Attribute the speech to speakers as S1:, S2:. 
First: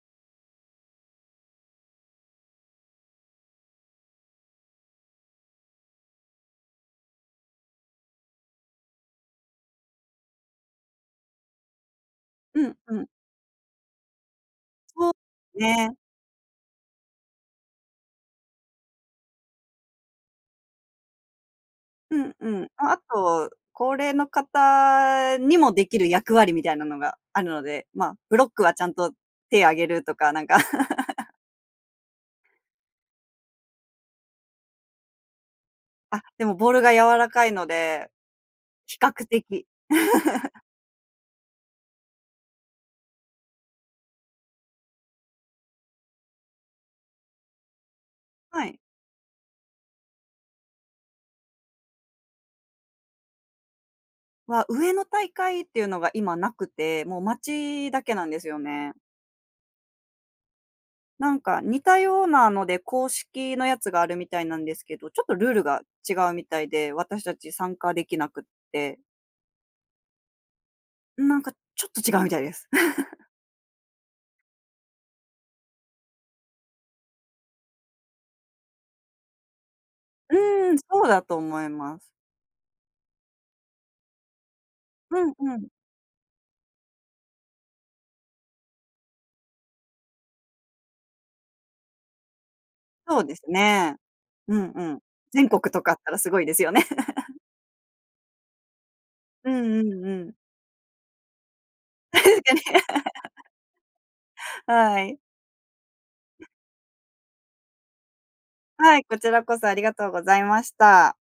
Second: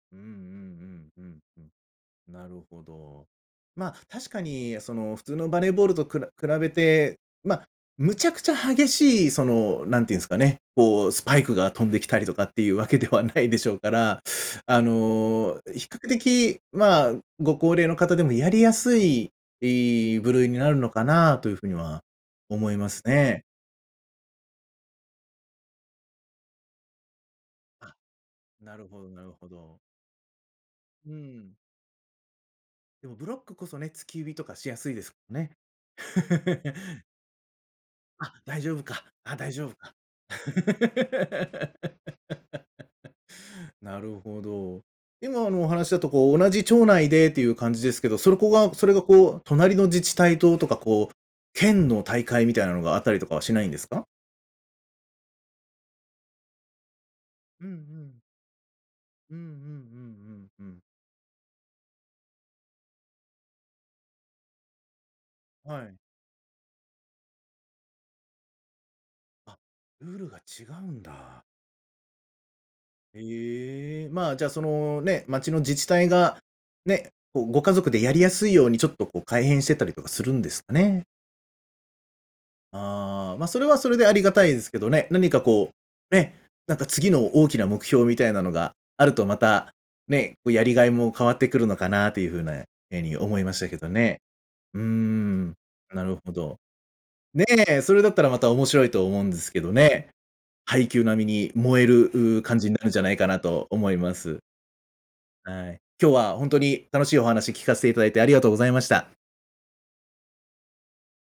S1: うんうんうんうんうん。なるほど。まあ、確かに、その、普通のバレーボールとくら比べて、ま、むちゃくちゃ激しい、その、なんていうんすかね、こう、スパイクが飛んできたりとかって
S2: う
S1: いう
S2: ん
S1: わ
S2: う
S1: け
S2: ん。
S1: ではないでしょうから、あ
S2: そう、す
S1: の、比
S2: ね。
S1: 較的、まあ、ご高齢の方でもやりやすい、い部類になるのかなというふうには
S2: うんうん、
S1: 思いま
S2: あ、あ
S1: すね。
S2: と、高齢の方にもできる役割みたいなのがあるので、
S1: あ、
S2: ま、ブロックは
S1: な
S2: ちゃ
S1: る
S2: ん
S1: ほど
S2: と、
S1: なるほ
S2: 手上
S1: ど。
S2: げるとかなんか。
S1: う ん。でもブロックこそね、突き指とかしやすいですもんね。
S2: あ、でもボールが 柔らかいので。
S1: あ、大丈夫
S2: 比
S1: か、
S2: 較
S1: あ大
S2: 的。
S1: 丈夫か。なるほど。今のお話だとこう同じ町内でっていう感じですけど、そこ
S2: は
S1: が、
S2: い。
S1: それがこう隣の自治体と、とかこう、県の大会みたいなのがあったりとかはしないんですか？
S2: は、上の大会っていうのが今なくて、もう
S1: うんう
S2: 町だけ
S1: ん。
S2: なんですよね。
S1: うんうん、うんうんうん。
S2: なんか似たようなので、公式のやつがあるみたいなんですけど、ちょっとルール
S1: は
S2: が
S1: い。
S2: 違うみたいで、私たち参加できなくって。
S1: あ、ルールが違うん
S2: ん、なん
S1: だ。
S2: か、ちょっと違うみたいです。
S1: ええ、まあ、じゃあ、その、ね、町の自治体が、ね、こう、ご家族でやりやすいように、ちょっと、こう改変してたりとかするんです
S2: う
S1: か
S2: ーん、そ
S1: ね。
S2: うだと思います。
S1: ああ、まあ、それはそれで、ありがたいですけどね、
S2: う
S1: 何
S2: ん
S1: か
S2: うん。
S1: こう、ね、なんか次の大きな目標みたいなのが、あるとまた、ね、こうやりがいも変わってくるのかなというふうなように
S2: そうで
S1: 思
S2: す
S1: いましたけど
S2: ね。
S1: ね。
S2: うん
S1: うー
S2: うん。
S1: ん、
S2: 全国とかあっ
S1: な
S2: た
S1: る
S2: らす
S1: ほ
S2: ごいで
S1: ど。
S2: すよね。
S1: ねえ、それだったらまた面白いと思うんで
S2: う
S1: すけど
S2: んうん
S1: ね。
S2: うん。
S1: 「ハイキュー」並みに燃える、う感じになるんじゃないかな
S2: [unintelligible]
S1: と思います。
S2: はい。
S1: はい。今日はほんとに楽しいお話聞かせていただいてありがとうございまし
S2: はい、
S1: た。
S2: こちらこそありがとうございました。